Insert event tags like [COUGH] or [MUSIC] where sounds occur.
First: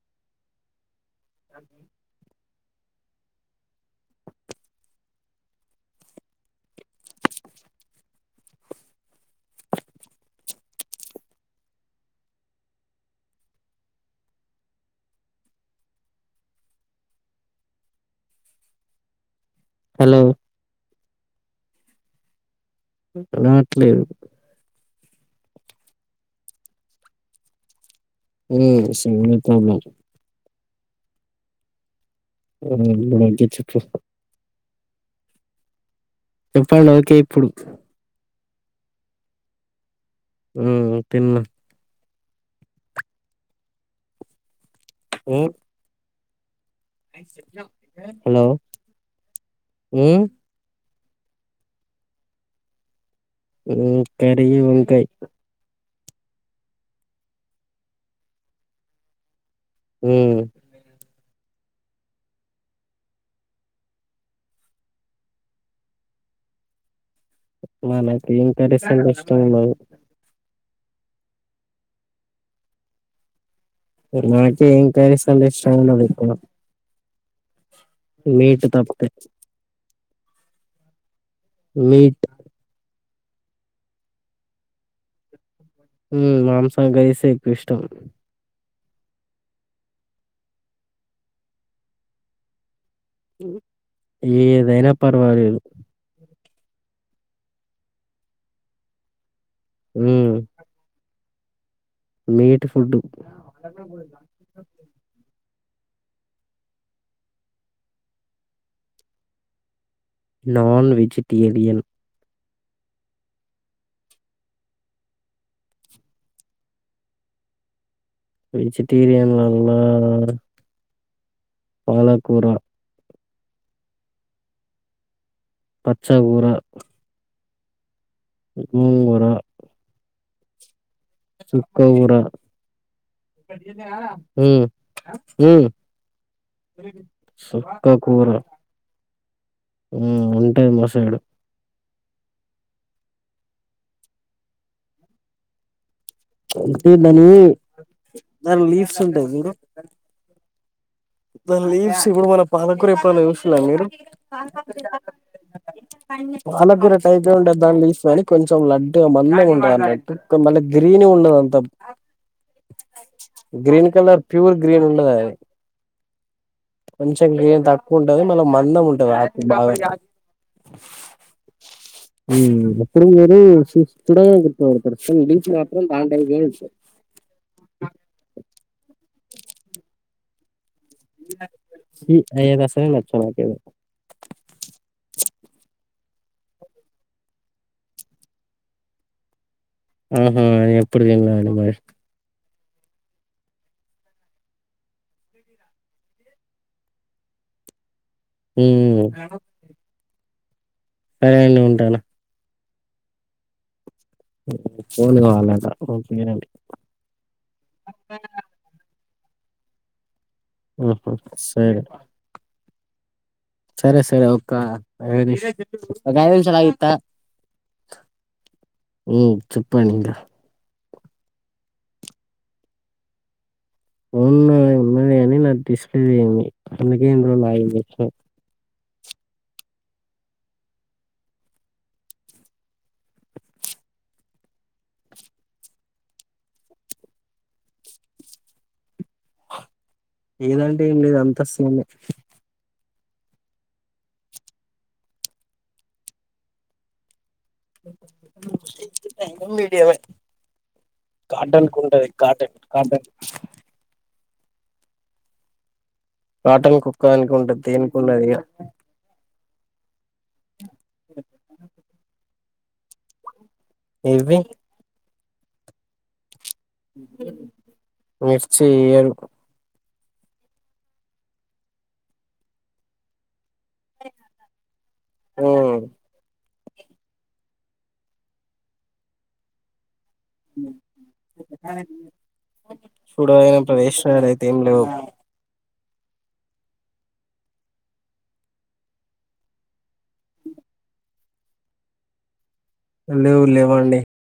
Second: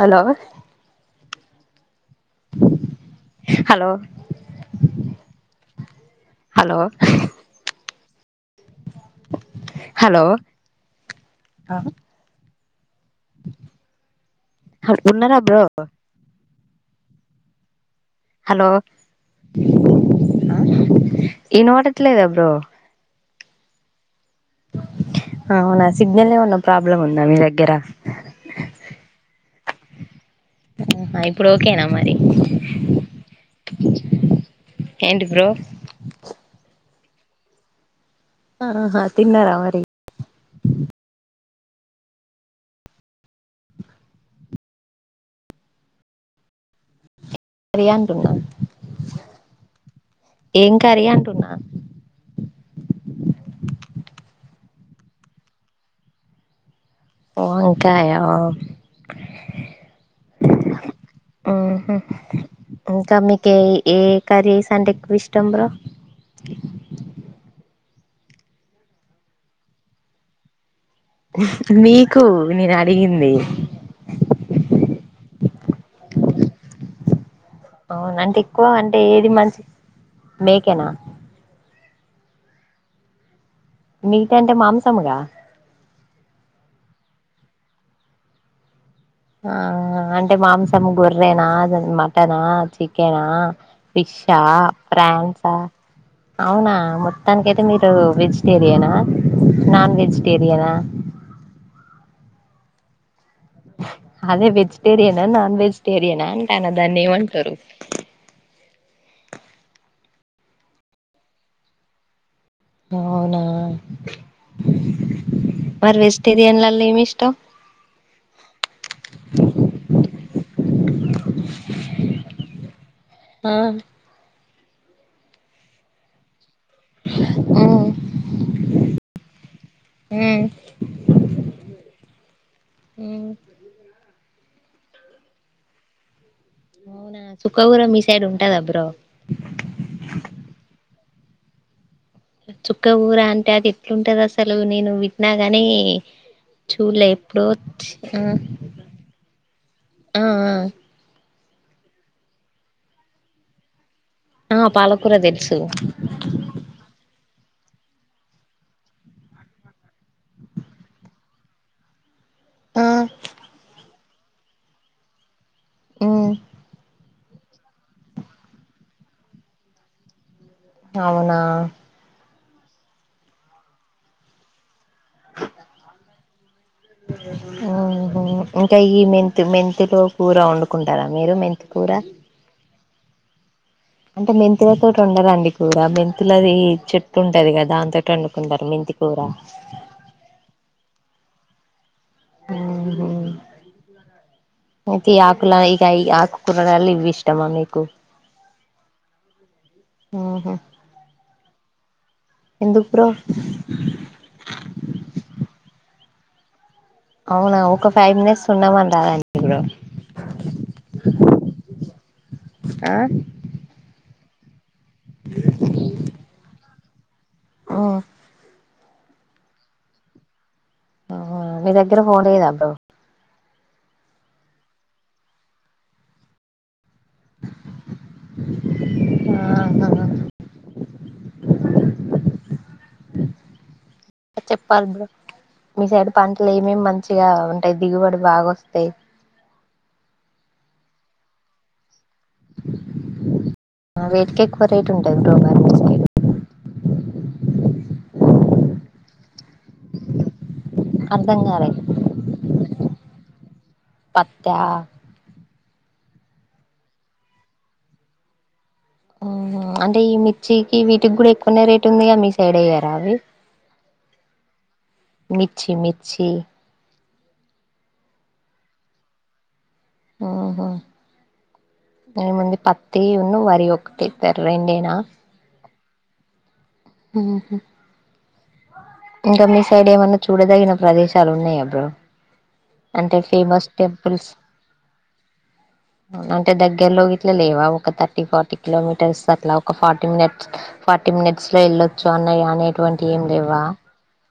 Hello [INAUDIBLE] hello hello hello ఆ ఉన్నారా bro hello hello ఇనబడట్లేదా బ్రో రావట్లేదు అవునా సిగ్నల్ ఏమన్నా ప్రాబ్లమ్ ఉందా మీ దగ్గర మ్ సిగ్నల్ ప్రాబ్లెమ్ అహ ఇప్పుడు ఓకేనా మరి అ [UNINTELLIGIBLE] ఏంటి బ్రో చెప్పండి ఓకే ఇప్పుడు ఆహా తిన్నరాా మరి మ్ తిన్న్నా మ్ కర్రీ అంటున్నా హలో మ్ ఏం కర్రీ అంటున్నా కరి వంకయ్ వంకాయ మ్ మ్ హు కామ్ మీకి ఏ కరీ సంటే ఎక్కువ ఇష్టం బ్రో మనకి ఏ కర్రీస్ అంటే ఇష్టం ఉండదు మీీకు నేను అడిగింది నాకే ఏం కర్రీ స్ అంటే ఇష్టం ఉండదు ఎక్కువ అవున అంటే ఎక్కువ మీట్ అంటే తప్పితే ఏది మంచ్ మేకేనా మీట్ మిట్ అంటే మాంసముగా మ్ మాంసాం కారిసే ఎక్కువ ఇష్టం ఆ అంటే మాంసం గొర్రెనా మటనా చికె నా ఫిష్ ఆ ఏదైనా ఫ్రాన్స్ ఆ పర్వాలేదు అవునా మొత్తానికయితే మీరు వెజిటేరియనా నాన్ ఉమ్ వెజిటేరియనా మీేట్ ఫుడ్ అదే వెజిటేరియనా నాన్ వెజిటేరియనా అంటన్న దాన్ని ఏమంటారు నాన్ వెజిటేరియన్ అవునా మరి వెజిటేరియన్లళ్ళ ఏమి ఇష్టం వెజిటేరియన్లళ్ళ పాలకూరా ఆ పచ్చాకుర మ్ గోంగూర మ్ సుక్కకుర ఉమ్ [INAUDIBLE] అవునా చుక్క సుక్కా మీ సైడ్ కూర ఉంటదా బ్రో మ్ ఉంటది మా సైడు చుక్కకుర అంటే అది ఎట్లుంటది అసలు నేను విన్నా గాని అంటే చూళ్ళే దాని ఎప్పుడో చ్ దాని లీవ్స్ ఉంటాయి దన్లేవ్ స్ ఇప్పుడు మన పాలకూర ఎప్పుడైనా చుసిళ్ళ మీరు ఆ పాలకూర తెలుసు వాళ్ళకు కూడ టైట్గా ఉండేదాన్ని తీసుకొని కొంచెం లడ్డుగా మందంగా ఉంటదన్నట్టు కనీ మళ్ళా గ్రీన్గా ఉండదంతా. [INAUDIBLE] గ్రీన్ కలర్ ప్యూర్ గ్రీన్ ఉండదు అది. హ్ కొంచెం గ్రీన్ తక్కువ ఉంటది మళ్ళ మందం ఉంటది ఆది బాగా. అవునా అప్పుడు మీరు చూస్తూనే గుర్తుపడతరు, డిపి మాత్రం దాని టైప్లనే ఉంటది. ఆహా ఇంకా ఈ మెంతు మెంతులు కూర వండు కుంటరా మీరు మెంతి కూర. అయ్యయితే అస్సలే నచ్చవు నాకేందుకో. అంటే మెంతుల తోటి వండరండి కూర. మెంతులది చెట్టు ఉంటది కదా దానితోటి వండుకుంటరు మెంతి కూర. ఆహా ఎప్పుడు తిన్లేదండి మరి. ఆహా [INAUDIBLE] ఒకే ఈ ఆకుల ఇగ ఈ ఆకు కూరలల్ల ఇవి ఇష్టమా మీకు. హ్ ఆహా సరే అండి ఉంటన్నా. ఎందుకు బ్రో? ఫోన్ కావాలంటా ఓకేనండి. అవునా ఒక ఫైవ్ మినిట్స్ ఉండమన రాదండి ఇప్పుడు. ఆహా సరే ఆ సరే సరే ఒక ఆ ఒక ఐదు నిమిషాలు ఆగు ఇత్తా. ఆ చెప్పండి ఇంకా. ఆ మీ దగ్గర ఫోన్ లేదా బ్రో? ఫోన్ నాది ఉన్నది కాని నాది డిస్ప్లే పోయింది అందుకే ఇన్ని రోజులు ఆగింది. వ ఆహా అ చెప్పాలి బ్రో. మీ సైడ్ పంటలు ఏమేమి మంచిగా ఉంటయి, దిగుబడి బాగా వస్తయి. ఏదంటే ఏం లేదు అంత సేమే. అవిటికే ఎక్కువ రేట్ ఉంటది బ్రో మరి మీరు. [INAUDIBLE] అర్ధం కాలే కాటన్కుంటది. కాటన్ కాటన్ పత్తా కాటన్కు ఒక్కదానికే ఉంటది దేనికి ఉండదు ఇగా. ఆహా అంటే ఈ మిర్చికి వీటికి కూడా ఎక్కువనే రేట్ ఉందిగా మీ సైడ్ ఎయ్యరా అవి. ఏవి? మిర్ఛి మిర్చి మిర్చి ఎయ్యరు. ఆహా ఏంముంది పత్తి ఉన్ను వరి ఒకటి తెర్రెండేనా. హ్ ఇంక మీ సైడ్ ఏమన్నా చూడదగిన ప్రదేశాలు ఉన్నయా బ్రో అంటే చూడదగిన ఫేమస్ ప్రదేశాలు టెంపుల్స్ అయితే ఏం లేవు అంటే దగ్గరలో గిట్లా లేవా ఒక థర్టీ ఫార్టీ కిలోమీటర్స్ అట్లా ఒక forty Tim nets forty minutes forty minutes లో వెళ్ళొచ్చు అన్నా అని ఎటువంటి ఏం లేవు లేవా. లేవండి